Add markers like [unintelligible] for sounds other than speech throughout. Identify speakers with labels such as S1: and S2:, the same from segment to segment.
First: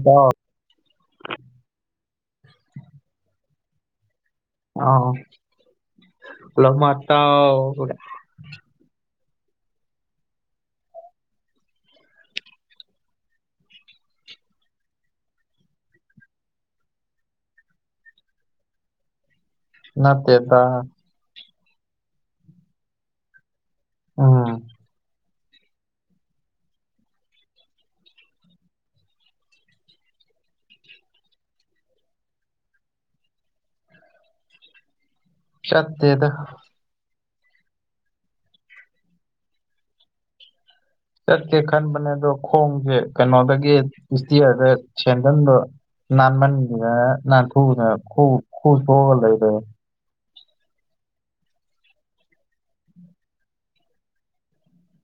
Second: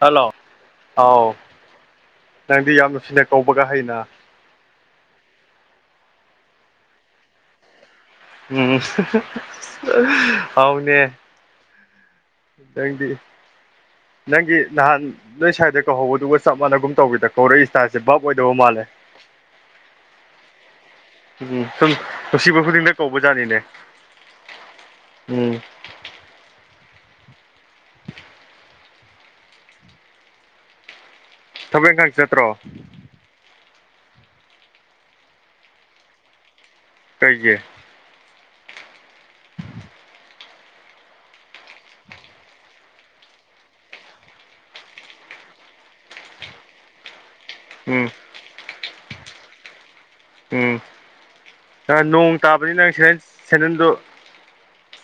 S1: hello ꯑꯥꯎ ꯅꯪꯗꯤ ꯌꯥꯝꯅꯅꯨꯡꯁꯤꯅ ꯀꯧꯕꯒ ꯍꯩꯅ
S2: ꯑ ꯂꯃꯠꯇ
S1: ꯎꯝ ꯍꯧꯎꯅꯦ ꯏꯗꯪꯗꯤ ꯅꯪꯒꯤ ꯅꯍꯥꯟ ꯅꯣꯏ ꯁ꯭ꯋꯥꯏꯗ ꯀꯧꯍꯧꯕꯗꯨꯒ ꯆꯞ ꯃꯥꯟꯅꯒꯨꯝ ꯇꯧꯤꯗ ꯀꯧꯔꯛꯏ ꯏꯁꯇꯥꯁꯦ ꯚꯥꯞ ꯑꯣꯏꯗꯧ ꯃꯥꯜꯂꯦ [unintelligible]
S2: ꯅꯠꯇꯦꯠꯇ
S1: ꯎꯝ ꯁꯨꯝ ꯅꯨꯡꯁꯤꯕ ꯈꯨꯗꯤꯡꯗ ꯀꯧꯕ ꯖꯥꯠꯅꯤꯅꯦ
S2: ꯑꯥ
S1: ꯎꯝ ꯊꯕꯛ ꯏꯪꯈꯥꯡ ꯆꯠꯇ꯭ꯔꯣ
S2: ꯆꯠꯇꯗ
S1: ꯀꯩꯒꯤ
S2: ꯆꯠꯀꯦ ꯈꯟꯕꯅꯦ ꯑꯗꯣ ꯈꯣꯡꯁꯦ ꯀꯩꯅꯣꯗꯒꯤ ꯄꯤꯁꯇꯤꯛꯔꯒ ꯁꯦꯟꯖꯟꯗꯣ ꯅꯟꯃꯅꯤ ꯅꯟꯊꯣꯗꯅ
S1: ꯎꯝ
S2: ꯂꯩꯔ
S1: ꯎꯝ ꯅꯣꯡ ꯇꯥꯕꯅꯤ ꯅꯪ ꯁꯦꯅꯟꯗꯨ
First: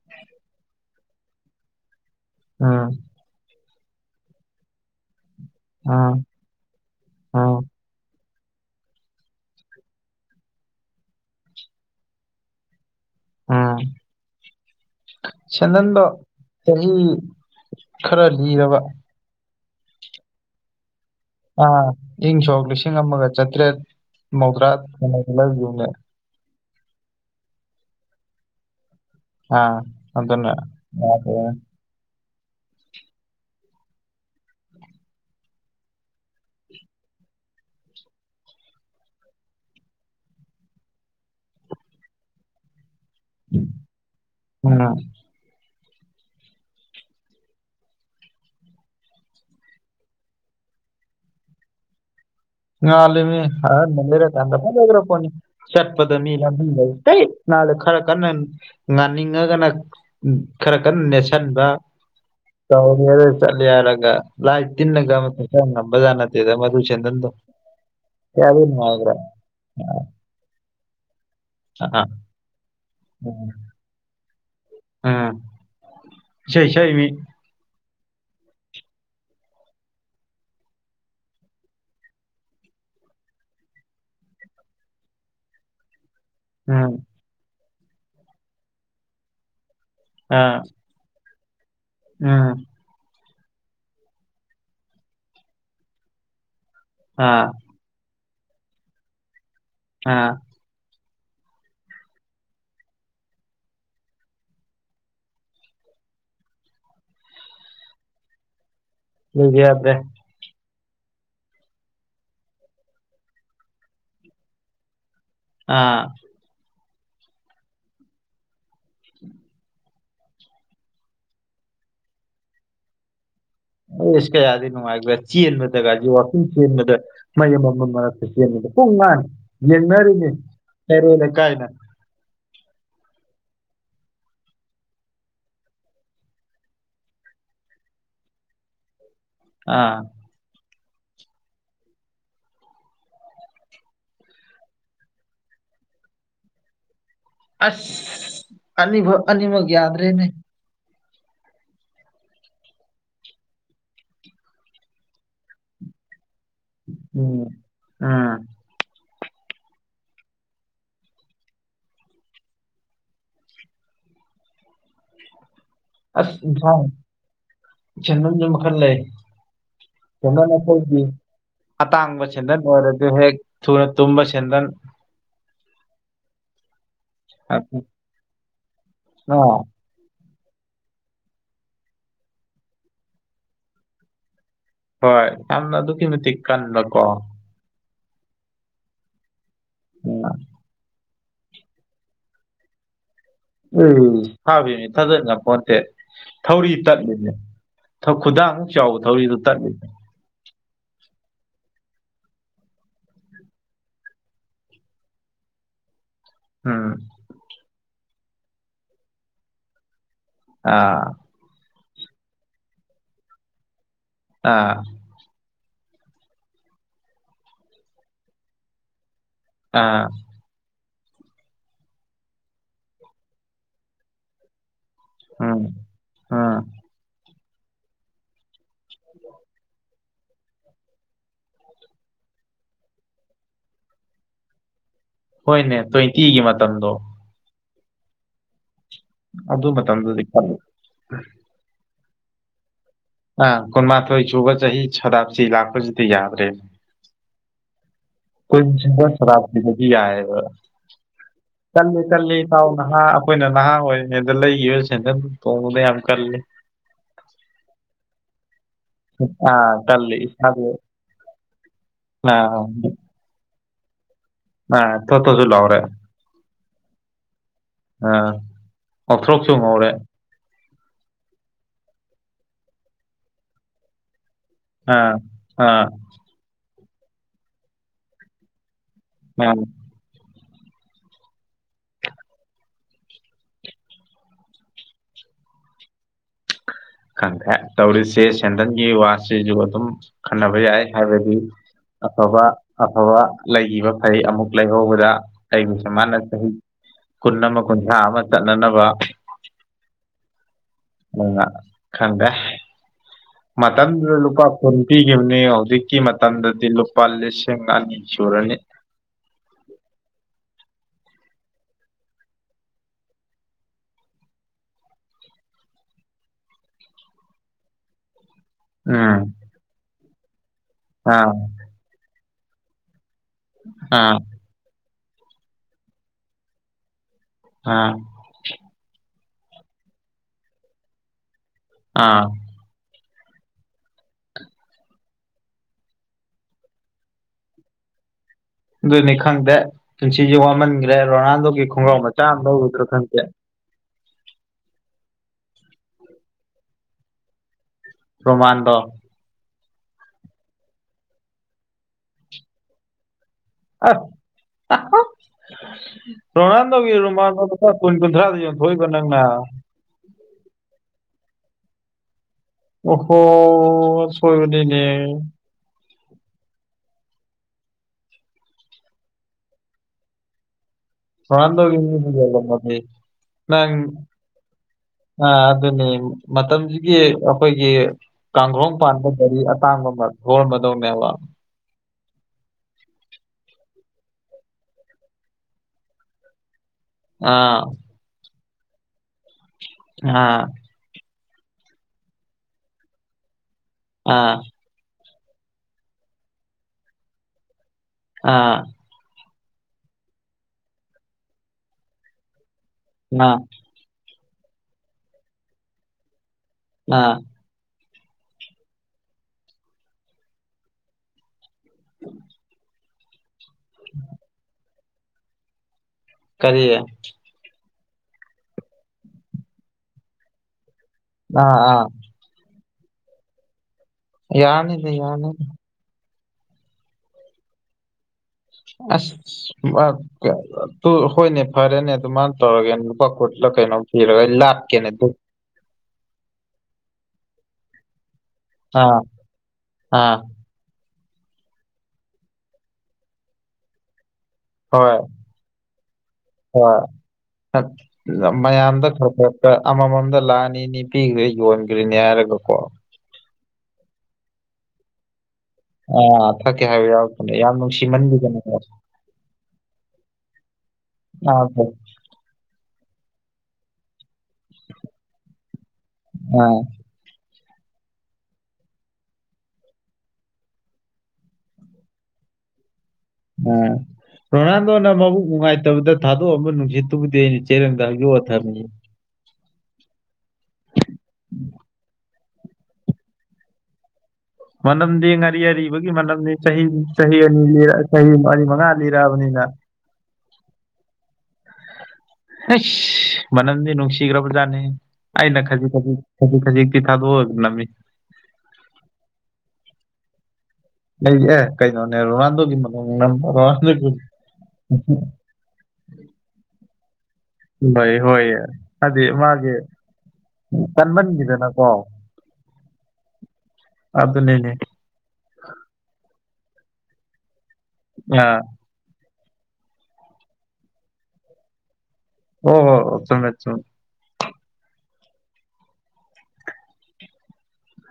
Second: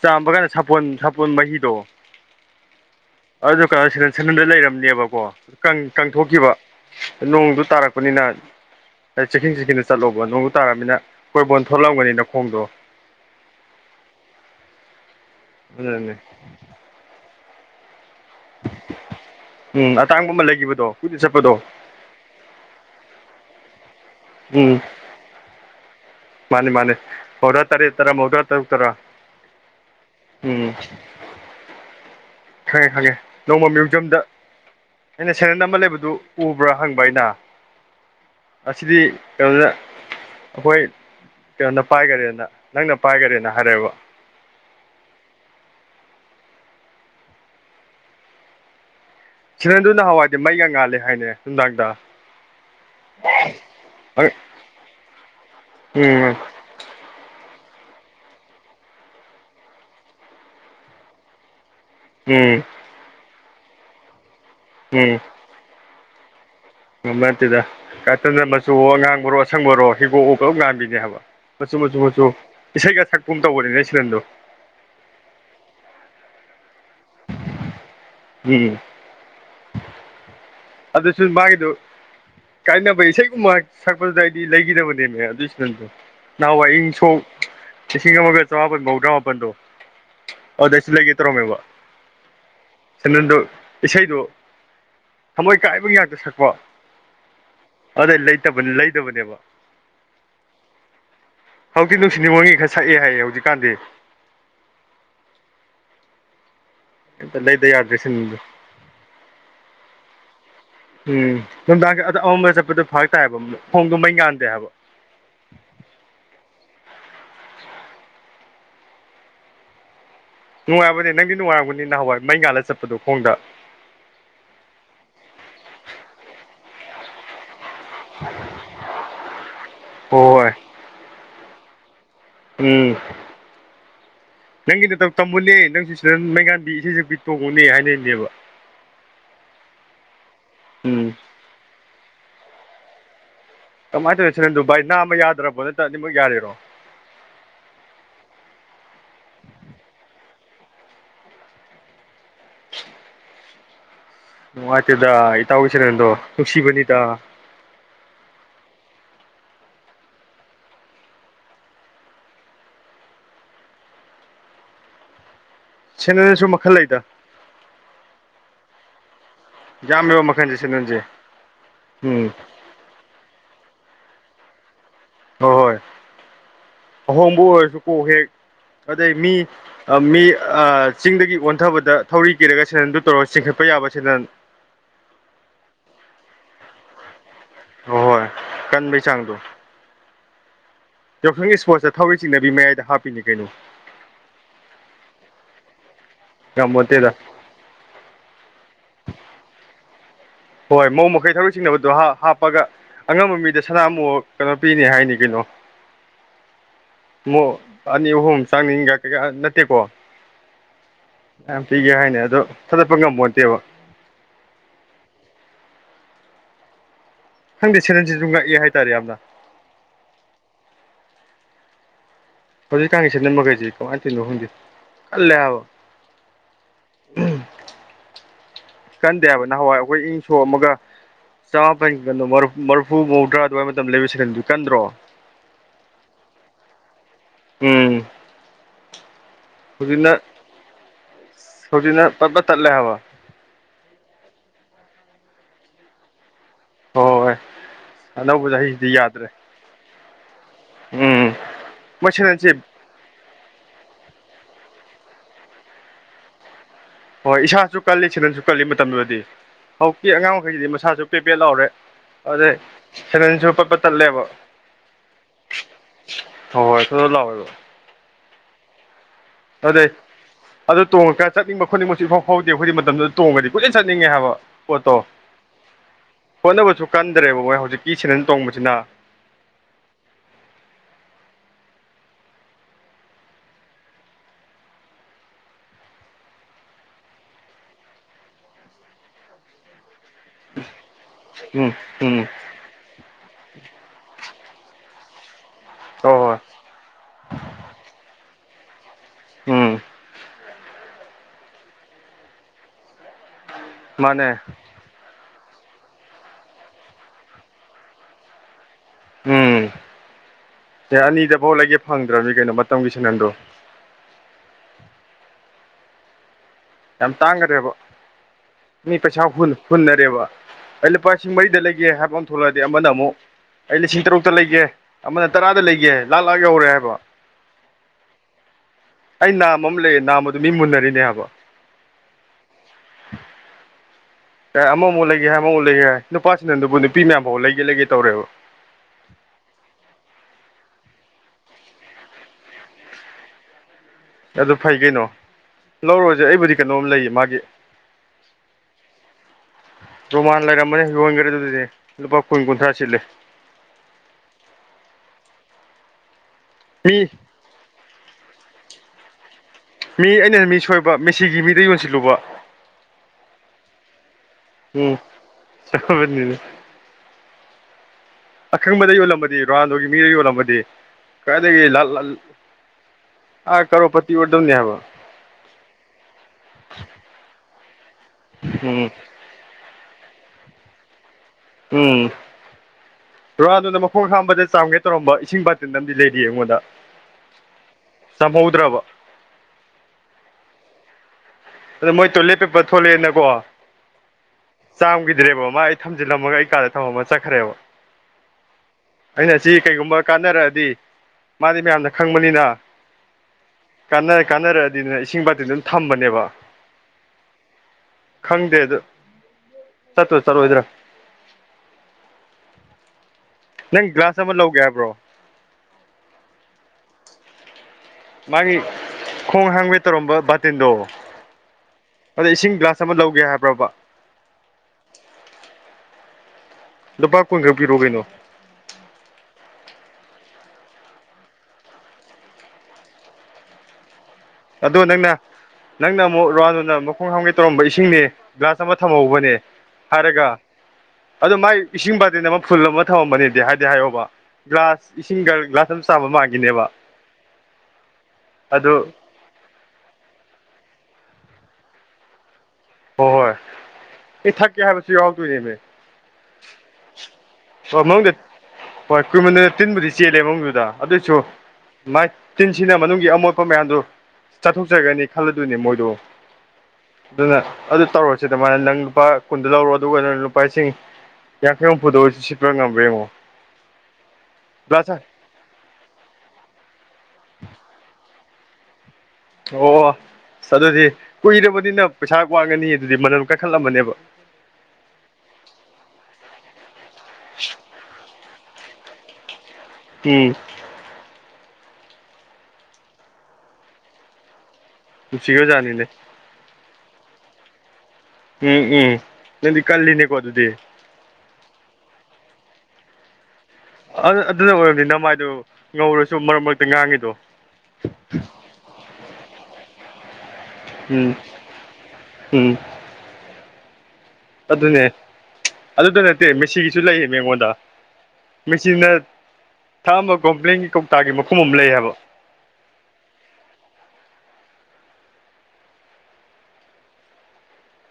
S1: ꯆꯥꯝꯕ ꯀꯥꯟꯗ ꯁꯥꯄꯣꯟ ꯁꯥꯄꯣꯟ ꯃꯍꯤꯗꯣ
S2: ꯑꯥꯝ
S1: ꯑꯗꯨꯩꯅꯣꯗ ꯁꯗ ꯂꯩꯔꯝꯅꯦꯕꯀꯣ
S2: ꯎꯝ
S1: ꯀꯪꯊꯣꯛꯈꯤꯕ
S2: ꯎꯝ
S1: ꯅꯣꯡꯗꯨ ꯇꯥꯔꯛꯄꯅꯤꯅ ꯑꯩ ꯆꯦꯛꯁꯤꯡ ꯆꯦꯛꯁꯤꯟꯗ ꯆꯠꯂꯣꯕ ꯅꯣꯡꯃ ꯇꯥꯔꯕꯃꯤꯅ ꯀꯣꯏꯕꯣꯟ ꯊꯣꯛꯂꯛꯂꯝꯒꯅꯤꯅ ꯈꯣꯡꯗꯣ
S2: ꯎꯝ ꯆꯗꯟꯗ
S1: ꯑꯗꯨꯅꯦ
S2: ꯆꯍꯤ ꯈꯔ ꯂꯤꯔꯕꯔꯕ
S1: ꯎꯝ ꯑꯇꯥꯡꯕꯨꯝ ꯑꯃ ꯂꯩꯈꯤꯕꯗꯣ ꯀꯨꯏꯅ ꯆꯠꯄꯗꯣ
S2: ꯑꯥ ꯏꯪ ꯁꯣꯛ ꯂꯤꯁꯤꯡ ꯑꯃꯒ ꯆꯥꯇ꯭ꯔꯦꯠ ꯃꯧꯗ꯭ꯔꯥ ꯂꯩꯈꯤꯕꯨꯅꯦ
S1: ꯃꯥꯅꯤ ꯃꯥꯅꯤ ꯃꯥꯑꯣꯗꯔꯥ ꯇꯔꯦꯠ ꯔꯥ ꯃꯦꯗꯔꯥ ꯇꯥꯔꯨꯛꯇꯔ
S2: ꯑ ꯑꯗꯨꯟ
S1: ꯈꯪꯉꯦ ꯈꯪꯉꯦ ꯅꯣꯡꯃ ꯃ꯭ꯌꯨꯖꯌꯝꯗ ꯑꯩꯅ ꯁꯦꯅꯦꯗꯟ ꯑꯃ ꯂꯩꯕꯗꯨ ꯎꯕ꯭ꯔꯥ ꯍꯪꯕ ꯑꯩꯅ ꯑꯁꯤꯗꯤ ꯀꯩꯅꯣꯅ ꯑꯩꯈꯣꯏ ꯀꯩꯅꯣꯅ ꯄꯥꯏꯈꯔꯦꯅ ꯅꯪꯅ ꯄꯥꯏꯈꯔꯦꯅ ꯍꯥꯏꯔꯦꯕ
S2: ꯎꯝ
S1: ꯁꯤꯅꯟꯗꯨꯅ ꯍꯋꯥꯏꯗꯤ ꯃꯩꯒ ꯉꯥꯜꯂꯦ ꯍꯥꯏꯅꯦ ꯅꯨꯡꯗꯥꯡꯗ
S2: ꯉꯂꯃꯤ ꯑꯍꯥꯟꯕ ꯂꯩꯔꯀꯀꯟꯗ ꯐꯣꯖꯈꯔ꯭ꯖꯈꯔ꯭ꯕꯥꯄꯣꯠꯅꯤ ꯆꯠꯄꯗ ꯃꯤ
S1: ꯎꯝ
S2: ꯅꯊꯨꯕ ꯇꯤꯛ ꯅꯥꯗ ꯈꯔ ꯀꯟꯅ ꯉꯥꯅꯤꯡꯉꯒꯅ ꯈꯔ ꯀꯟꯅ ꯅꯦꯠꯁꯤꯟꯕ
S1: ꯎꯝ
S2: ꯇꯔ ꯆ ꯌꯥꯔꯒ ꯂꯥꯏ ꯇꯤꯟꯒ
S1: ꯎꯝ
S2: ꯃꯖꯥꯅ ꯂꯩꯇꯦ ꯃꯗꯨ ꯁꯦꯟꯗꯟꯗꯨ
S1: ꯀꯇꯗ ꯃꯆꯨ ꯑꯉꯥꯡꯕꯔꯣ ꯑꯁꯪꯕꯔꯣ ꯍꯤꯡꯒꯣꯛꯎ ꯀꯔꯝ ꯉꯥꯟꯕꯤꯅꯦ ꯍꯥꯏꯕ ꯃꯆꯨ ꯃꯆꯨ
S2: ꯑꯥ
S1: ꯃꯆꯨ ꯏꯁꯩꯒ ꯁꯛꯄ ꯑꯃ ꯇꯧꯕꯅꯤꯅꯦ ꯁꯤꯔꯟꯗꯣ
S2: ꯎꯃ ꯑꯦꯁꯩ ꯁꯛꯃꯤ
S1: ꯎꯝ ꯑꯗꯁꯨ ꯃꯥꯒꯤꯗꯨ ꯀꯥꯏꯅꯕ ꯏꯁꯩꯒꯨꯝꯕ ꯁꯛꯄꯗꯨꯗ ꯑꯩꯗꯤ ꯂꯩꯈꯤꯗꯕꯅꯦꯅꯦ ꯑꯗꯨꯏ ꯁꯤꯅꯗꯥꯟꯗꯨ ꯅꯍꯥꯟꯋꯥꯏꯪ
S2: ꯎꯝ
S1: ꯁꯣꯛ ꯂꯤꯁꯤꯡ ꯑꯃꯒ ꯆꯃꯥꯄꯜ ꯃꯧꯗ꯭ꯔꯥ ꯃꯥꯄꯟꯗꯣ
S2: ꯑꯥ
S1: ꯑꯗꯨꯗꯏꯁꯨ ꯂꯩꯒꯦ ꯄꯝꯕ [unintelligible]
S2: ꯎꯝ
S1: ꯅ ꯏꯁꯩꯗꯨ ꯊꯃꯣꯏ ꯀꯥꯏꯕꯒꯤ ꯉꯥꯛꯇ ꯁꯛꯄ
S2: ꯑꯥ
S1: ꯑꯗꯩ ꯂꯩꯇꯕ ꯂꯩꯇꯕꯅꯦꯕ
S2: ꯍꯥꯥ
S1: ꯍꯧꯖꯤꯛꯇꯤ ꯅꯨꯡꯁꯤꯠ ꯅꯤ ꯃꯡꯒꯤ ꯈꯔ ꯁꯛꯑꯦ ꯍꯥꯏꯌꯦ ꯍꯧꯖꯤꯛꯀꯥꯟꯗꯤ ꯇ ꯂꯩꯗ ꯌꯥꯗ꯭ꯔꯔꯤ ꯁꯤꯟꯗ
S2: ꯁꯤꯗꯤꯗ꯭ꯔꯦ
S1: ꯎꯝ ꯅꯨꯡꯗꯥꯡꯁ ꯑꯑꯝꯕ ꯆꯠꯄꯗꯣ ꯐꯔ ꯇꯥꯏꯕ ꯈꯣꯡꯗ ꯃꯩ ꯉꯥꯟꯗꯦ ꯍꯥꯏꯕ
S2: ꯑꯥ [inaudible]
S1: ꯅꯨꯡꯉꯥꯏꯕꯅꯦ ꯅꯪꯗꯤ ꯅꯨꯡꯉꯥꯏꯔꯝꯕꯅꯤ ꯅꯍꯋꯥꯏ ꯃꯩ ꯉꯥꯜꯂ ꯆꯠꯄꯗꯣ ꯈꯣꯡꯗ
S2: ꯌꯁ ꯀꯥꯏ ꯅꯨꯪꯉꯥꯏꯈꯔ꯭ꯦ ꯆꯟ ꯃꯗꯒ ꯋꯥꯀꯤꯡ ꯆꯦꯟꯕꯗꯥ ꯃꯔꯛꯇ ꯌꯦꯡꯉꯗ ꯄꯨꯡ ꯃꯥꯅꯤ ꯌꯦꯡꯅꯔꯤꯅꯤ
S1: ꯍꯣꯏ ꯍꯣꯏ
S2: ꯀꯔꯣ ꯂꯩ ꯀꯥꯏꯅ
S1: ꯎꯝ ꯅꯪꯒꯤ ꯅꯧ ꯇꯝꯃꯨꯅꯦ ꯅꯪꯁꯨ ꯁꯤꯗ ꯃꯩꯉꯥꯟꯕꯤ ꯏꯁꯩ ꯁꯛꯄꯤ ꯇꯣꯡꯉꯨꯅꯦ ꯍꯥꯏꯅꯔꯤꯅꯦꯕ [inaudible]
S2: ꯑꯥ
S1: ꯎꯝ ꯀꯃꯥꯏꯅ ꯇꯧꯔꯤꯤ ꯁꯔꯟꯗꯨ ꯚꯥꯏ ꯅꯥ ꯑꯃ ꯌꯥꯗ꯭ꯔꯕꯣ ꯅꯠꯇ ꯑꯅꯤꯃꯛ ꯌꯥꯔꯤꯔꯣ
S2: ꯑꯁ ꯑꯅꯤꯐ ꯑꯅꯤꯃꯛ ꯌꯥꯗ꯭ꯔꯦꯅꯦ
S1: ꯃꯇꯗ ꯏ ꯇꯥꯎ ꯍꯁꯔ ꯅꯣ
S2: ꯎꯝ ꯑꯥ ꯑꯁ
S1: ꯁꯦꯟꯗꯟꯁꯨ ꯃꯈꯜ
S2: ꯏꯟꯁꯥꯡ
S1: ꯂꯩꯗ
S2: ꯁꯟꯁꯨ ꯃꯈꯜ ꯂꯩ
S1: ꯌꯥꯝꯃꯦꯕ
S2: ꯁꯦꯟꯗ
S1: ꯃꯈꯜꯁꯦ ꯁꯦꯟꯗꯟꯁꯦ
S2: ꯅꯈꯗꯤ ꯑꯇꯥꯡꯕ
S1: ꯎꯝ
S2: ꯁꯦꯟꯗꯟ ꯑꯣꯏꯔ ꯑꯗꯨ ꯍꯦꯛ ꯁꯨꯔ ꯇꯨꯝꯕ ꯆꯟꯟ
S1: ꯍꯣꯏ ꯑꯍꯣꯡꯕ ꯑꯣꯏꯔꯁꯨꯀꯣꯛ ꯍꯦꯛ ꯑꯗꯩ ꯃꯤ
S2: ꯑꯥ
S1: ꯃꯤ ꯆꯤꯡꯗꯒꯤ ꯑꯣꯟꯊꯕꯗ ꯊꯧꯔꯤ ꯀꯤꯔꯒ ꯁꯦꯗꯟꯗꯨ ꯇꯧꯔꯒ ꯆꯤꯡꯈꯠꯄ ꯌꯥꯕ ꯁꯤꯗꯟ
S2: ꯍꯣꯏ ꯌꯥꯝꯥꯟꯅ ꯑꯗꯨꯛꯀꯤ ꯃꯇꯤꯛ ꯀꯥꯟꯅ ꯀꯣ
S1: ꯍꯣꯏ ꯀꯟꯕꯤ ꯁꯥꯡꯪ ꯇꯣ
S2: ꯎ
S1: ꯌꯥꯎꯁꯪꯒꯤ ꯏꯁꯄꯣꯔꯠꯁꯇ ꯊꯧꯔꯤ ꯆꯤꯡꯅꯕꯤ ꯃꯌꯥꯏꯗ ꯍꯥꯞꯄꯤ
S2: ꯎꯝ ꯊꯥꯕꯤꯅꯤ ꯊꯥꯖꯅ ꯄꯣꯠꯇꯦ ꯊꯧꯔꯤ
S1: ꯉꯝꯄꯣꯟꯇꯦꯗ
S2: ꯇꯠꯂꯤꯅꯦ ꯈꯨꯗꯥꯡ ꯆꯥꯎꯕ ꯊꯧꯔꯤꯗꯨꯣ ꯇꯠꯂꯤ
S1: ꯍꯣꯏ ꯃꯧ ꯃꯈꯩ ꯊꯧꯔꯛ ꯁꯤꯡꯅꯕꯗꯣ ꯍꯥ ꯍꯥꯞꯄꯒ ꯑꯉꯝꯕ ꯃꯤꯗ ꯁꯅꯥꯃꯨ ꯀꯩꯅꯣ ꯄꯤꯅꯦ ꯍꯥꯏꯅꯤ ꯀꯩꯅꯣ
S2: ꯍꯝ
S1: ꯑꯃꯨꯛ ꯑꯅꯤ ꯑꯍꯨꯝ ꯆꯪꯅꯤꯡꯒ ꯀꯩꯀꯥ ꯅꯠꯇꯦꯀꯣ
S2: ꯑ
S1: ꯌꯥꯝ ꯄꯤꯒꯦ ꯍꯥꯏꯅꯦ ꯑꯗꯣ ꯊꯥꯗꯠꯄ ꯉꯝꯕꯣ ꯅꯠꯇꯦꯕ
S2: ꯑꯥ
S1: ꯈꯪꯗꯦ ꯁꯦꯔꯟꯁꯤꯁꯨ ꯉꯛꯑꯦ ꯍꯥꯏꯇꯥꯔꯦ ꯌꯥꯝꯅ
S2: ꯑꯥ
S1: ꯍꯧꯖꯤꯛ ꯀꯥꯡꯉꯁꯤꯅꯃꯒꯩꯁꯤꯦ ꯀꯃꯥꯏꯅ ꯇꯤꯟꯣ ꯍꯪꯗꯦ ꯀꯜꯂꯦ ꯍꯥꯏꯕ
S2: ꯎꯝ ꯎꯝ
S1: ꯀꯟꯗꯦ ꯍꯥꯏꯕ ꯅꯍꯥꯟꯋꯥꯏ ꯑꯩꯈꯣꯏ ꯏꯪ ꯁꯣꯛꯑꯃꯒ ꯆꯃꯥꯄꯟ ꯀꯩꯅꯣ ꯃꯔꯐꯨ ꯃꯧꯗ꯭ꯔꯥ ꯑꯗꯨꯋꯥꯏ ꯃꯇꯝ ꯂꯩꯕ ꯁꯀꯟꯗꯨ ꯀꯟꯗ꯭ꯔꯣ
S2: ꯍꯣꯏꯅꯦ ꯇ꯭ꯋꯦꯟꯇꯤꯒꯤ ꯃꯇꯝꯗꯣ
S1: ꯎꯝ
S2: ꯑꯗꯨ
S1: ꯍꯧꯖꯤꯛꯅ
S2: ꯃꯇꯝꯗꯨꯗꯤ ꯐ
S1: ꯄꯕ ꯆꯂꯦ ꯍꯕ
S2: ꯑꯥ ꯀꯨꯟꯃꯥꯊꯣꯏ ꯁꯨꯕ ꯆꯍꯤ ꯁꯗꯥꯞꯁꯤ ꯂꯥꯛꯄꯁꯤꯗꯤ ꯌꯥꯗ꯭ꯔꯦꯕ
S1: ꯍꯣꯢ
S2: ꯀꯣꯏ ꯁꯔꯞꯖꯗꯤ ꯌꯥꯦ
S1: ꯎꯝ
S2: ꯀꯂꯤ
S1: ꯃꯣꯏ
S2: ꯆꯜꯂꯤ
S1: ꯁꯦꯟꯗꯟꯁꯦ
S2: ꯊꯥꯎ ꯅꯍꯥ ꯑꯩꯈꯣꯏꯅ ꯅꯍꯥ ꯑꯣꯏ ꯂ ꯌꯁ ꯇꯣꯡꯉꯗꯦ ꯌꯥꯝꯀꯔꯦ
S1: ꯍ ꯏꯁꯥꯁꯨꯨ ꯀꯂꯂꯤꯦ ꯀꯜꯂꯤ ꯃꯇꯝꯗꯨꯗꯗꯤ
S2: ꯑꯥ
S1: ꯍꯧꯖꯤꯛꯇꯤ
S2: ꯀꯜꯂꯤ
S1: ꯑꯉꯥꯡ
S2: ꯏꯁꯥꯁꯦ
S1: ꯃꯈꯩꯁꯤꯗꯤ ꯃꯁꯥꯁꯨ ꯄꯦꯕꯦꯠ ꯂꯥꯎꯔꯦ ꯑꯗꯦ
S2: ꯑꯥ
S1: ꯆꯅꯅꯁꯨꯄꯠꯄ ꯇꯜꯂꯦꯕ
S2: ꯑꯥ ꯊꯣꯠ ꯊꯣꯠꯁꯨ ꯂꯥꯎꯔꯦ
S1: ꯍꯣꯏ ꯍꯣꯏ ꯑꯗꯨꯗ ꯂꯥꯛꯑꯣꯦꯕꯣ
S2: ꯑ
S1: ꯑꯗꯨꯗꯩ
S2: ꯑꯣꯊ꯭ꯔꯁꯨꯣꯡꯉꯧꯔꯦ
S1: ꯑꯗꯨ ꯇꯣꯡꯉꯀꯒ ꯆꯠꯅꯤꯡꯕ ꯈꯨꯗꯤꯠꯅꯤꯡꯕꯁꯨ ꯏꯐꯥꯎ ꯐꯥꯎꯗꯦ ꯑꯩꯈꯣꯏꯗꯤ ꯃꯇꯝꯗꯨꯗ ꯇꯣꯡꯉꯗꯤ ꯀꯨꯏꯅ ꯆꯠꯅꯤꯡꯉꯦ ꯍꯥꯏꯕ ꯄꯣꯠꯇꯣ
S2: ꯑꯥ ꯑꯥ
S1: ꯍꯣꯠꯅꯕꯁꯨ ꯀꯟꯗ꯭ꯔꯦꯕ ꯃꯣꯏ ꯍꯧꯖꯤꯛꯀꯤ ꯁꯤꯅ ꯇꯣꯡꯕꯁꯤꯅ
S2: ꯎꯝ ꯈꯪꯈꯦ ꯇꯧꯔꯤꯁꯦ ꯁꯦꯟꯗꯟꯒꯤ ꯋꯥꯁꯤꯁꯨ ꯑꯗꯨꯝ ꯈꯟꯅꯕ ꯌꯥꯏ ꯍꯥꯏꯕꯗꯤ
S1: ꯎꯝ ꯎꯝ
S2: ꯑꯐꯕ ꯑꯐꯕ ꯂꯩꯈꯤꯕ ꯐꯩ ꯑꯃꯨꯛ ꯂꯩꯍꯧꯕꯗ ꯂꯩꯒꯤꯁꯦ ꯃꯥꯅ
S1: ꯍꯣꯏ ꯍꯣꯏ
S2: ꯆꯍꯤ ꯀꯨꯟ ꯑꯃ ꯀꯨꯟꯊ꯭ꯔꯥ ꯑꯃ ꯆꯠꯅꯅꯕ
S1: ꯎꯝ
S2: ꯑ ꯈꯗꯦ ꯃꯟ
S1: ꯃꯥꯅꯦ
S2: ꯂꯨꯄꯥ ꯀꯦꯟꯇꯤꯒꯦꯅꯤꯅꯦ ꯍꯧꯖꯤꯛꯀꯤ ꯃꯇꯝꯗꯗꯤ ꯂꯨꯄꯥ ꯂꯤꯁꯤꯡ ꯑꯅꯤ ꯁꯨꯔꯅꯤ
S1: ꯎꯝ ꯑꯦ ꯑꯅꯤꯗ ꯐꯥꯎ ꯂꯩꯒꯦ ꯐꯪꯗ꯭ꯔꯕꯅꯤ ꯀꯩꯅꯣ ꯃꯇꯝꯒꯤ ꯁꯍꯟꯗꯣ ꯌꯥꯝ ꯇꯥꯡꯈ꯭ꯔꯦꯕ ꯃꯤ ꯄꯩꯁꯥ
S2: ꯎꯝ
S1: ꯍꯨꯟꯅꯔꯦꯕ ꯑꯩ ꯂꯨꯄꯥ
S2: ꯑꯥ
S1: ꯂꯤꯁꯤꯡ ꯃꯔꯤꯗ ꯂꯩꯒꯦ ꯍꯥꯏꯕ ꯑꯃ ꯊꯣꯛꯂꯛꯑꯗꯤ ꯑꯃꯅ ꯑꯃꯨꯛ ꯑꯩ ꯂꯤꯁꯤꯡ
S2: ꯑꯥ
S1: ꯇꯔꯨꯛꯇ ꯂꯩꯒꯦ ꯑꯃꯅ ꯇꯔꯥꯗ ꯂꯩꯒꯦ ꯂꯥꯛ ꯂꯥꯛ ꯌꯧꯔꯦ ꯍꯥꯏꯕ
S2: ꯑꯥ
S1: ꯑꯩ ꯅꯥꯝ ꯑꯃ ꯂꯩꯌꯦ ꯅꯥꯝ ꯑꯗꯨ ꯃꯤ ꯃꯨꯟꯅꯔꯤꯅꯦ ꯍꯥꯏꯕ
S2: ꯑꯥ
S1: ꯑꯦ ꯑꯃꯃꯨꯛ ꯂꯩꯒꯦ ꯍꯥꯏ ꯑꯃꯃꯨꯛ ꯂꯩꯒꯦ ꯍꯥꯏ ꯅꯨꯄꯥꯁꯤꯅ ꯑꯗꯨꯕꯨ ꯅꯨꯄꯤ ꯃꯌꯥꯝꯐꯥꯎ ꯂꯩꯒꯦ ꯂꯩꯒꯦ ꯇꯧꯔꯦꯕ
S2: ꯑꯗꯨꯅꯤ ꯈꯪꯗꯦ ꯄꯨꯟꯁꯤꯁꯦ ꯋꯥꯃꯟꯈ꯭ꯔꯦ ꯔꯣꯅꯥꯜꯗꯣꯒꯤ ꯈꯣꯡꯒ꯭ꯔꯥꯎ ꯃꯆꯥ ꯑꯃ ꯂꯧꯔꯨꯗ꯭ꯔꯥ ꯈꯪꯗꯦ
S1: ꯑꯗꯨ ꯐꯩ ꯀꯩꯅꯣ ꯂꯧꯔꯨꯔꯁꯦ ꯑꯩꯕꯨꯗꯤ ꯀꯩꯅꯣꯝ ꯂꯩꯌꯦ ꯃꯥꯒꯤ
S2: ꯔꯣꯃꯥꯟꯗꯣ
S1: ꯔꯣꯃꯥꯟ ꯂꯩꯔꯝꯕꯅꯤ ꯍꯣꯡꯈ꯭ꯔꯦ ꯑꯗꯨꯗꯤ ꯂꯨꯄꯥ ꯀꯨꯟ ꯀꯨꯟꯊ꯭ꯔꯥ ꯁꯤꯜꯂꯦ
S2: ꯑ ꯔꯣꯅꯥꯟꯗꯒꯤꯔ
S1: ꯃꯤ
S2: ꯀꯨꯟ ꯀꯨꯟꯊ꯭ꯔꯥꯗ ꯌꯣꯟꯊꯣꯛꯏꯕ ꯅꯪꯅ
S1: ꯃꯤ ꯑꯩꯅ ꯍ ꯃꯤ ꯁꯣꯏꯕ ꯃꯦꯁꯤꯒꯤ ꯃꯤꯗ ꯌꯣꯟꯁꯤꯜꯂꯨꯕ
S2: ꯑꯣ ꯍꯣ ꯁꯣꯏꯕꯅꯤꯅꯦ
S1: ꯅꯤꯅꯤ ꯑꯈꯪꯕꯗ ꯌꯣꯜꯂꯝꯃꯗꯤ ꯔꯣꯍꯥꯟꯗꯣꯒꯤ ꯃꯤꯗ ꯌꯣꯜꯂꯝꯃꯗꯤ ꯀꯥꯏꯗ
S2: ꯔꯣꯅꯥꯜꯗꯣꯒꯤ
S1: ꯂ ꯂ
S2: ꯃꯤꯕꯨ ꯌꯣꯜꯂꯝꯃꯗꯤ
S1: ꯑꯥ
S2: ꯅꯪ
S1: ꯈꯔꯣ ꯄꯇ ꯋꯥꯗ ꯅ
S2: ꯑ ꯑꯗꯨꯅꯤ ꯃꯇꯝꯁꯤꯒꯤ ꯑꯩꯈꯣꯏ ꯀꯥꯡꯈ꯭ꯔꯣꯡ
S1: ꯎꯝ
S2: ꯄꯥꯟꯕ ꯒꯥꯔꯤ ꯑꯇꯥꯡꯕ ꯑꯃ ꯍꯣꯟꯕꯗꯧꯅꯦꯕ
S1: ꯎꯝ ꯔꯣꯅꯥꯜꯗꯣꯅ ꯃꯈꯣꯡ ꯍꯥꯝꯕꯗ ꯆꯥꯝꯒꯦ ꯇꯧꯔꯝꯕ ꯏꯁꯤꯡ ꯕꯥꯇꯟ ꯑꯃꯗꯤ ꯂꯩꯔꯤꯌꯦ ꯑꯩꯉꯣꯟꯗ
S2: ꯑꯥ
S1: ꯍꯧꯗ꯭ꯔꯕ
S2: ꯑꯥ
S1: ꯑꯗ ꯃꯣꯏ ꯇꯣ ꯂꯦꯞꯄꯦꯄ ꯊꯣꯛꯂꯛꯑꯦꯅꯀꯣ
S2: ꯑꯥ
S1: ꯌꯥꯝꯝꯈꯤꯗ꯭ꯔꯦꯕ ꯃꯥ ꯑꯩ ꯊꯝꯖꯤꯜꯂꯝꯃꯒ ꯑꯩ ꯀꯥꯗ ꯊꯝꯃ ꯆꯠꯈ꯭ꯔꯦꯕ
S2: ꯑꯥ
S1: ꯑꯩꯅ ꯁꯤ ꯀꯩꯒꯨꯝꯕ ꯀꯥꯟꯅꯔꯛꯑꯗꯤ ꯃꯥꯗꯤ ꯃꯌꯥꯝꯅ ꯈꯪꯕꯅꯤꯅ
S2: ꯑ
S1: ꯀꯥꯟꯅꯔꯛꯑꯗꯤꯅꯦ ꯏꯁꯤꯡ ꯕꯥꯇꯤꯟ ꯑꯗꯨꯝ ꯊꯝꯕꯅꯦꯕ
S2: ꯑꯥ
S1: ꯈꯪꯗꯦ ꯑꯗꯨ ꯆꯠꯣ ꯆꯠꯨꯣꯏ ꯏꯗ꯭ꯔ ꯅꯪ ꯒ꯭ꯂꯥꯁ ꯑꯃ ꯂꯧꯒꯦ ꯍꯥꯏꯕ꯭ꯔꯣ
S2: ꯀꯔꯤ
S1: ꯃꯥꯒꯤ ꯈꯣꯡ ꯍꯥꯡꯕ ꯇꯧꯔꯝꯕ ꯕꯥꯇꯤꯟꯗꯣ
S2: ꯑꯥ ꯑꯥ
S1: ꯑꯗ ꯏꯁꯤꯡ ꯒ꯭ꯂꯥꯁ ꯑꯃ ꯂꯧꯒꯦ ꯍꯥꯏꯕ꯭ꯔꯕ
S2: ꯌꯥꯅꯤꯅꯦ ꯌꯥꯅꯤꯅꯦ
S1: ꯑꯗꯨꯄꯥꯥꯛ ꯀꯣꯏꯒ ꯄꯤꯔꯣꯒꯩꯅꯣ
S2: ꯑꯁ ꯇꯨ ꯍꯣꯏꯅꯦ ꯐꯔꯦꯅꯦ ꯇꯨ ꯃꯥꯅ ꯇꯧꯔꯒꯦ ꯄꯠꯂ ꯀꯩꯅ
S1: ꯑꯗꯣ ꯅꯪꯅ ꯅꯪꯅ ꯑꯃꯨꯛ ꯔꯅ ꯃꯈꯣꯡ ꯍꯥꯡꯝꯒꯦ ꯇꯧꯔꯝꯕ ꯏꯁꯤꯡꯅꯦ ꯒ꯭ꯂꯥꯁ ꯑꯃ
S2: ꯑꯥ
S1: ꯊꯝꯍꯧꯕꯅꯦ
S2: ꯑꯥ
S1: ꯍꯥꯏꯔꯒ ꯑꯗꯨ ꯃꯥꯏ ꯏꯁꯤꯡ ꯕꯥꯇꯦꯟ ꯑꯃ ꯐꯨꯜ ꯑꯃ ꯊꯝꯃꯝꯕꯅꯤꯗꯤ ꯍꯥꯏꯗꯤ ꯍꯥꯏꯌꯣꯕ ꯒ꯭ꯂꯥꯁ
S2: ꯍꯣꯏ
S1: ꯏꯁꯤꯡꯒꯒꯥ ꯒ꯭ꯂꯥꯁ ꯑꯃ ꯆꯥꯕ ꯃꯈꯤꯅꯦꯕ
S2: ꯍꯣꯏ ꯃꯌꯥꯝꯗ ꯊꯣꯛꯄ ꯑꯃꯃꯝꯗ ꯂꯥꯛꯑꯅꯤꯅꯤ ꯄꯤꯈ꯭꯭ꯔꯦ ꯌꯣꯟꯈ꯭ꯔꯤꯅꯤ ꯍꯥꯏꯔꯒ ꯀꯣ
S1: ꯍꯣꯏ ꯍꯣꯏ ꯑꯩ ꯊꯛꯀꯦ ꯍꯥꯏꯕꯁꯨ ꯌꯥꯎꯗꯣꯏꯅꯦꯃꯦ
S2: ꯑꯥ ꯊꯛꯀꯦ ꯍꯥꯏꯌꯨ ꯌꯥꯎꯔꯛꯄꯅꯦ ꯌꯥꯝ
S1: ꯃꯅꯨꯡꯗ
S2: ꯅꯨꯡꯁꯤꯃꯟꯕꯤꯗꯅ
S1: ꯍꯣꯏ ꯀꯨꯏꯃꯟꯗꯅ ꯇꯤꯟꯕꯨꯗꯤ ꯆꯦꯜꯂꯦ ꯃꯅꯨꯡꯗꯨꯗ ꯑꯗꯨꯏꯁꯨ
S2: ꯑ ꯐ
S1: ꯃꯥꯏ ꯇꯤꯟꯁꯤꯅ ꯃꯅꯨꯡꯒꯤ ꯑꯃꯣꯠ ꯑꯣꯄ ꯃꯌꯥꯝꯗꯣ ꯆꯠꯊꯣꯛꯆꯒꯅꯤ ꯈꯜꯂꯗꯣꯏꯅꯦ ꯃꯣꯏꯗꯣ
S2: ꯑꯥ
S1: ꯑꯗꯨꯅ ꯑꯗꯨ ꯇꯧꯔꯁꯤ ꯑꯗꯨꯃꯥꯏꯅ ꯅꯪ ꯂꯨꯄꯥ ꯀꯨꯟꯗ ꯂꯧꯔꯣ ꯑꯗꯨꯒ ꯂꯨꯄꯥ ꯂꯤꯁꯤꯡ ꯌꯥꯡꯈꯩ ꯍꯨꯝꯐꯨꯗ ꯑꯣꯏꯁꯤ ꯁꯤꯠꯄꯒ ꯉꯝꯕ꯭ꯔꯦꯡꯉꯣ
S2: ꯄ꯭ꯔꯣꯅꯥꯟꯗꯣꯅ ꯃꯕꯨ ꯅꯨꯡꯉꯥꯏꯇꯕꯗ ꯊꯥꯗꯣꯛꯑꯝꯕ ꯅꯨꯡꯁꯤꯠꯇꯨꯕꯨ ꯆꯦꯔꯦꯟ ꯆꯦꯔꯪꯗ ꯌꯣꯛꯑ ꯊꯝꯃꯤ
S1: ꯑꯣ ꯑꯁ ꯑꯗꯨꯗꯤ ꯀꯨꯏꯔꯕꯅꯤꯅ ꯄꯩꯁꯥ ꯋꯥꯡꯉꯅꯤ ꯑꯗꯨꯗꯤ ꯃꯅꯜ ꯀꯟꯈꯠꯂꯝꯕꯅꯦꯕ
S2: ꯃꯅꯝꯗꯤ ꯉꯥꯔꯤ ꯑꯔꯤꯕꯒꯤ ꯃꯅꯝꯗꯤ ꯆꯍꯤ ꯆꯍꯤ ꯑꯅꯤ ꯆꯍꯤ ꯃꯔꯤ ꯃꯉꯥ ꯂꯤꯔꯛꯑꯕꯅꯤꯅ
S1: ꯎꯝ
S2: ꯑꯦ ꯃꯅꯗꯤ ꯅꯨꯡꯁꯤꯒ꯭ꯔꯕ ꯇꯅꯦꯦ ꯑꯩꯅ ꯈꯖꯤꯛ
S1: ꯅꯨꯡꯁꯤꯈ꯭ꯔꯖꯥꯠꯅꯤꯅꯦ
S2: ꯈꯖꯤꯛ ꯈꯖꯤꯛ ꯈꯖꯤꯛꯇꯤ ꯊꯥꯗꯣꯛꯑꯣꯕ ꯅꯃꯤ
S1: ꯎꯝ ꯎꯝ ꯅꯗꯤ ꯀꯜꯂꯤꯅꯦ ꯀꯣ ꯑꯗꯨꯗꯤ
S2: ꯑꯩ ꯑꯦ ꯀꯩꯅꯣꯅꯦ ꯔꯣꯅꯥꯜꯗꯣꯒꯤ ꯃꯃ ꯅꯝꯕꯣ
S1: ꯑꯗꯨꯅ ꯑꯣꯏꯔꯕꯅꯤꯅ ꯃꯥꯏꯗꯣ ꯉꯧꯔꯁꯨ ꯃꯔꯛ ꯃꯔꯛꯇ ꯉꯥꯡꯉꯤꯗꯣ
S2: ꯍꯣꯏ ꯑꯗꯤ ꯃꯥꯒꯦ
S1: ꯎꯝ
S2: ꯀꯟꯃꯟꯈꯤꯗꯅ ꯀꯣ
S1: ꯎꯝ ꯑꯗꯨꯅꯦ ꯑꯗꯨꯗ ꯅꯠꯇꯦ ꯃꯦꯁꯤꯒꯤꯁꯨ ꯂꯩꯌꯦ ꯃꯉꯣꯟꯗ
S2: ꯑꯥ
S1: ꯃꯆꯤꯅ ꯊꯥꯛꯑꯝꯕ ꯒꯣꯝꯕ꯭ꯂꯂꯦꯝꯒꯤ ꯀꯧꯇꯥꯒꯤ ꯃꯈꯨꯝ ꯑꯃ ꯂꯩ ꯍꯥꯏꯕ
S2: ꯑꯣ ꯍꯣ ꯆꯨꯝꯃꯦ ꯆꯨꯝꯃꯦ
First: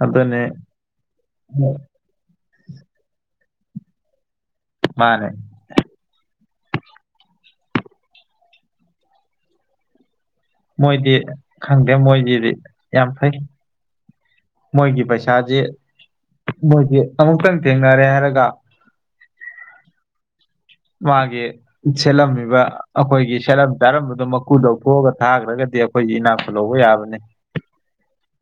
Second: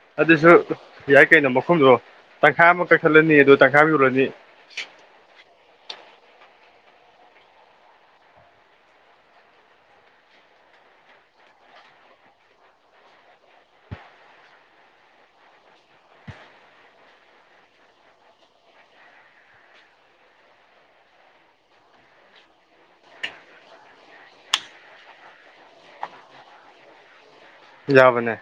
S2: ꯑꯗꯨꯅꯦ
S1: ꯑꯗꯨꯁꯨ ꯌꯥꯏ ꯀꯩꯅꯣ ꯃꯐꯝꯗꯣ ꯇꯪꯈꯥꯏ ꯑꯃ ꯀꯛꯊꯠꯂꯅꯤ ꯑꯗꯨ ꯇꯪꯈꯥ ꯌꯨꯔꯅꯤ
S2: ꯃꯥꯅꯦ ꯃꯣꯏꯗꯤ ꯈꯪꯗꯦ ꯃꯣꯏꯗꯤꯗꯤ ꯌꯥꯝ ꯐꯩ ꯃꯣꯏꯒꯤ ꯄꯩꯁꯥꯁꯤ ꯃꯣꯏꯁꯤ ꯑꯃꯨꯛꯇꯪ ꯊꯦꯡꯅꯔꯦ ꯍꯥꯏꯔꯒ ꯃꯥꯒꯤ ꯁꯦꯠꯂꯝꯃꯤꯕ ꯑꯩꯈꯣꯏꯒꯤ ꯁꯦꯠꯂꯝ ꯆꯥꯔꯝꯕꯗꯨꯣ ꯃꯀꯨꯗꯊꯣꯛꯑꯒ ꯊꯥꯈ꯭ꯔꯒꯗꯤ ꯗꯤ ꯑꯩꯈꯣꯏꯒꯤ ꯏꯅꯥꯛ ꯈꯨ ꯂꯧꯕ ꯌꯥꯕꯅꯦ
S1: ꯌꯥꯕꯅꯦ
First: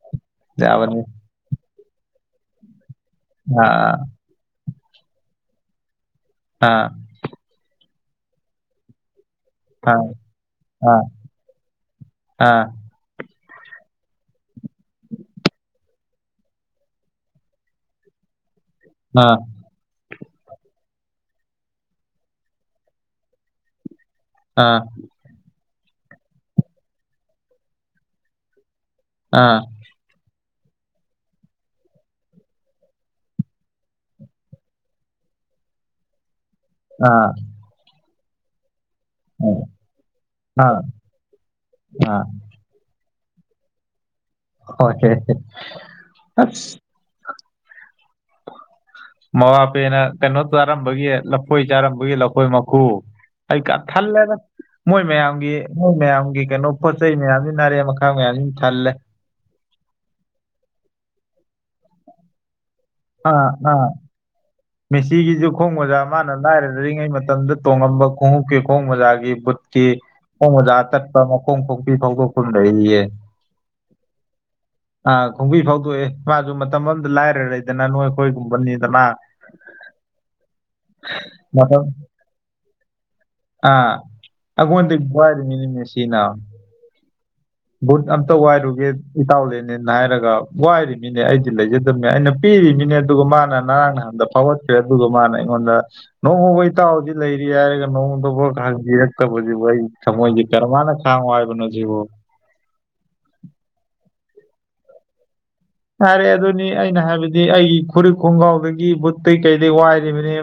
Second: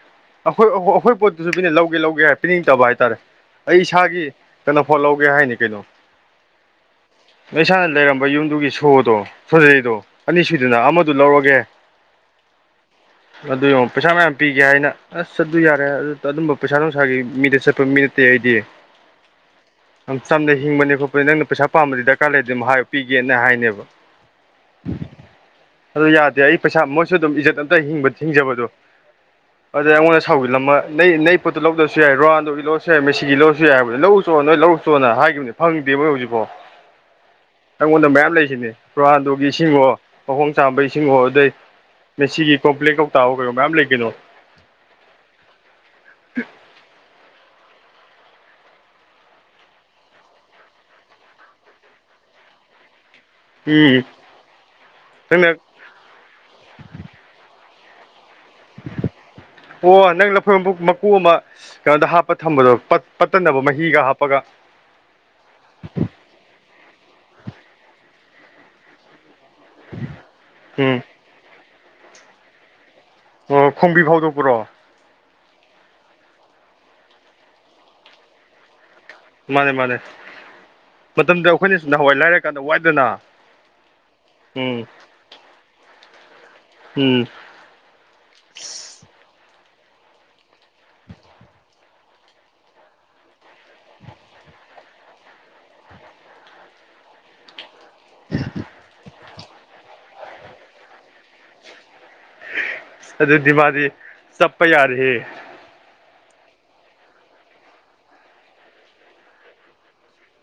S1: ꯑꯩꯈꯣꯏ ꯑꯩꯈꯣꯏ ꯄꯣꯠꯇꯨꯁꯨ ꯄꯤꯅꯦ ꯂꯧꯒꯦ ꯂꯧꯒꯦ ꯍꯥꯏ ꯄꯤꯅꯤꯡꯗꯕ ꯍꯥꯏꯦ ꯍꯥꯏ ꯇꯔꯦ ꯑꯩ
S2: ꯑꯥ
S1: ꯏꯁꯥꯒꯤ ꯀꯩꯅꯣꯐꯣꯠ ꯂꯧꯒꯦ ꯍꯥꯏꯅꯤ ꯀꯩꯅꯣ
S2: ꯑꯥ
S1: ꯏꯁꯥꯅ ꯂꯩꯔꯝꯕ ꯌꯨꯝꯗꯨꯒꯤ ꯁꯣꯗꯣ
S2: ꯑꯥ
S1: ꯁꯣꯖꯩꯗꯣ ꯑꯅꯤꯁꯤꯗꯨꯅ
S2: ꯑꯥ
S1: ꯑꯃꯗꯨ ꯂꯧꯔꯒꯦ
S2: ꯑꯥ
S1: ꯑꯗꯨ ꯌꯦꯉ ꯄꯩꯁꯥ ꯃꯌꯥꯝ ꯄꯤꯒꯦ ꯍꯥꯏꯅ ꯑꯁ ꯆꯠꯂ ꯌꯥꯔꯦ ꯑꯗꯨ ꯑꯗꯨꯝꯕ ꯄꯩꯁꯥ ꯅꯨꯡꯁꯥꯒꯤ ꯃꯤꯗ ꯆꯠꯄ ꯃꯤ ꯅꯠꯇꯦ ꯑꯩꯗꯤ
S2: ꯑꯥ
S1: ꯆꯗ ꯍꯤꯡꯕꯅꯦ ꯈ ꯑꯣꯏ ꯅꯪꯅ ꯄꯩꯁꯥ ꯄꯥꯝꯕꯗꯤ ꯗꯔꯀꯥꯔ ꯂꯩꯗꯤ ꯑꯗꯨꯝ ꯍꯥꯏꯌꯕ ꯄꯤꯒꯦꯅ ꯍꯥꯏꯅꯦꯕ
S2: ꯑꯥ
S1: ꯑꯗꯨ ꯌꯥꯗꯦ ꯑꯩ ꯄꯩꯁꯥ ꯃꯣꯏꯁꯨ ꯑꯗꯨꯝ ꯏꯖꯠ ꯑꯝꯇ ꯍꯤꯡꯕ ꯊꯤꯡꯖꯕꯗꯣ ꯑꯗꯨꯗꯩ ꯑꯩꯉꯣꯟꯗ ꯁꯧꯜꯂꯝꯃ ꯅꯩ ꯄꯣꯠꯇ ꯂꯧꯗꯕꯁꯨ ꯌꯥꯏ ꯔꯣꯅꯥꯥꯟꯗꯣꯒꯤ ꯂꯧꯔꯁꯨ ꯌꯥꯏ ꯃꯦꯁꯤꯒꯤ ꯂꯧꯔꯁꯨ ꯌꯥꯏꯕ ꯂꯧꯔꯨ ꯆꯣ ꯅꯣꯏ ꯂꯧꯔꯨ ꯆꯣꯅ ꯍꯥꯏ ꯍꯥꯏꯈꯤꯕꯅꯦ ꯐꯪꯗꯦꯕꯣꯏ ꯍꯧꯖꯤꯛꯐꯣ
S2: ꯑꯥ
S1: ꯂꯩꯁꯤꯅꯦ ꯔꯣꯍꯥꯟꯗꯣꯒꯤ ꯏꯁꯤꯡꯉꯣ ꯃꯈꯍꯣꯡ
S2: ꯑꯥ
S1: ꯆꯥꯝꯕ
S2: ꯑꯥ
S1: ꯏꯁꯤꯡꯉꯣ ꯑꯗꯩ
S2: ꯑꯥ
S1: ꯉꯁꯤꯒꯤ ꯀꯣꯝꯄ꯭ꯂꯦꯛ ꯇꯥꯎ ꯀꯣ ꯃꯌꯥꯝꯦꯝ ꯂꯩꯒꯗꯣ
S2: [unintelligible] ꯃꯕꯥꯄꯦꯅ ꯀꯩꯅꯣ ꯆꯥꯔꯝꯕꯒꯤ ꯂꯐꯣꯏ ꯆꯥꯔꯝꯕꯒꯤ ꯂꯐꯣꯏ ꯃꯀꯨ ꯑꯩ ꯀꯥ
S1: ꯎꯝ
S2: ꯊꯜꯂꯦꯅ ꯃꯣꯏ ꯃꯌꯥꯝꯒꯤ
S1: ꯅꯪꯅ
S2: ꯃꯣꯏ ꯃꯌꯥꯝꯒꯤ ꯀꯩꯅꯣ ꯄꯣꯠ ꯆꯩ ꯃꯌꯥꯝꯁꯤ ꯑꯥꯔꯦꯝꯕ ꯈꯛ ꯃꯌꯥꯝꯖꯤꯅꯥ
S1: ꯑꯣ ꯅꯪ ꯂꯐꯣꯏ ꯃꯀꯨ ꯃꯀꯨ ꯑꯃ ꯀꯩꯅꯣꯗ ꯍꯥꯞꯄ ꯊꯝꯕꯗꯣ ꯄꯠ
S2: ꯑꯥ
S1: ꯄꯠꯇꯅꯕ
S2: ꯑꯥ
S1: ꯃꯍꯤꯒ ꯍꯥꯞꯄꯒ
S2: ꯃꯦꯁꯤꯒꯤꯁꯨ ꯈꯣꯡ ꯃꯖꯥ ꯃꯥꯅ ꯂꯥꯏꯔ ꯔꯤꯉꯩ ꯃꯇꯝꯗ ꯇꯣꯡꯂꯝꯕ ꯈꯣꯡꯎꯞꯀꯤ ꯈꯣꯡ ꯃꯣꯖꯥꯒꯤ ꯕꯨꯠ ꯀꯤ ꯈꫭꯡ ꯃꫭꯖꯥ
S1: ꯎꯝ
S2: ꯑꯇꯠꯄ ꯃꯈꫭꯡ ꯈꫭꯡꯕꯤ ꯐꯥꯎꯗꫭꯛꯄꯥ ꯑꯃꯥ ꯂꯩꯔꯤꯌ‌ꯦ
S1: ꯑꯣ ꯈꯣꯡꯕꯤ ꯐꯥꯎꯗꯣꯛꯄ꯭ꯔꯣ
S2: ꯑꯥ ꯈꯣꯡꯕꯤ ꯐꯥꯎꯗꯣꯛꯑꯦ ꯃꯥꯖꯨ ꯃꯇꯝ ꯑꯃꯗ ꯂꯥꯏꯔꯔꯝ ꯗꯅ ꯅꯣꯏ ꯑꯩꯈꯣꯏꯒꯨꯝꯕꯅꯤꯗꯅ
S1: ꯃꯥꯟꯅꯦ ꯃꯥꯟꯅꯦ ꯃꯇꯝꯗꯨ ꯑꯩꯈꯣꯏꯅ
S2: ꯃꯇꯝ
S1: ꯁ ꯅꯍꯥꯟꯋꯥꯏ ꯂꯥꯏꯔ ꯀꯥꯟꯗ ꯋꯥꯏꯗꯅ ꯎꯝ
S2: ꯑꯩꯉꫭꯟꯗꯩ ꯕꯨꯠ ꯋꯥꯏꯔꯤꯃꯤꯅ‌ꯦ ꯃꯦꯁ ꯁꯤꯅ
S1: ꯎꯝ
S2: ꯚꯨꯠ ꯑꯝꯇ ꯋꯥꯏꯔꯨꯒꯦ ꯏꯇꯥꯎꯂꯅ ꯅꯤꯟ ꯍꯥꯏꯔꯒ ꯋꯥꯏꯔꯤꯅꯤꯅꯦ ꯑꯩꯗꯤ ꯂꯩꯖꯗꯕꯅꯤ ꯑꯩꯅ ꯄꯤꯔꯤꯅꯤꯅꯦ ꯑꯗꯨꯒ ꯃꯥꯅ ꯉꯔꯥꯡ ꯅꯍꯥꯟꯗ ꯐꯥꯎꯒꯠꯈ꯭ꯔꯦ ꯑꯗꯨꯒ ꯃꯥꯅ ꯑꯩꯉꯣꯟꯗ ꯅꯣꯡꯃꯥꯕꯨꯛ ꯏꯇꯥꯎꯁꯤ ꯂꯩꯔꯤ ꯍꯥꯏꯔꯒ ꯅꫭꯡꯃꯥꯗꯕꯨꯛ ꯍꯥꯡꯗꯤꯌ‌ꯦ ꯊꯧꯕꯖꯤꯕꯨ ꯑꯩ ꯊꯃꫭꯏꯖꯤ ꯀꯌꯝꯋꯥꯅꯥ ꯈꯥꯡꯉꫭ ꯍꯥꯏꯕꯅꫭ ꯁꯤꯕꯨ
S1: ꯑꯗꯨꯗꯤ ꯃꯥꯗꯤ ꯆꯞꯄꯥ ꯌꯥꯔꯦꯍ‌ꯦ
S2: ꯌꯥꯔꯦ ꯑꯗꯨꯅꯤ ꯑꯩꯅ ꯍꯥꯏꯕꯗꯤ ꯑꯩꯒꯤ ꯐꯨꯔꯤꯠ ꯈꯣꯡꯒ꯭ꯔꯥꯎꯗꯒꯤ ꯕꯨꯠꯇꯇꯩ ꯀꯩꯗꯩ ꯋꯥꯏꯔꯤꯕꯅꯦ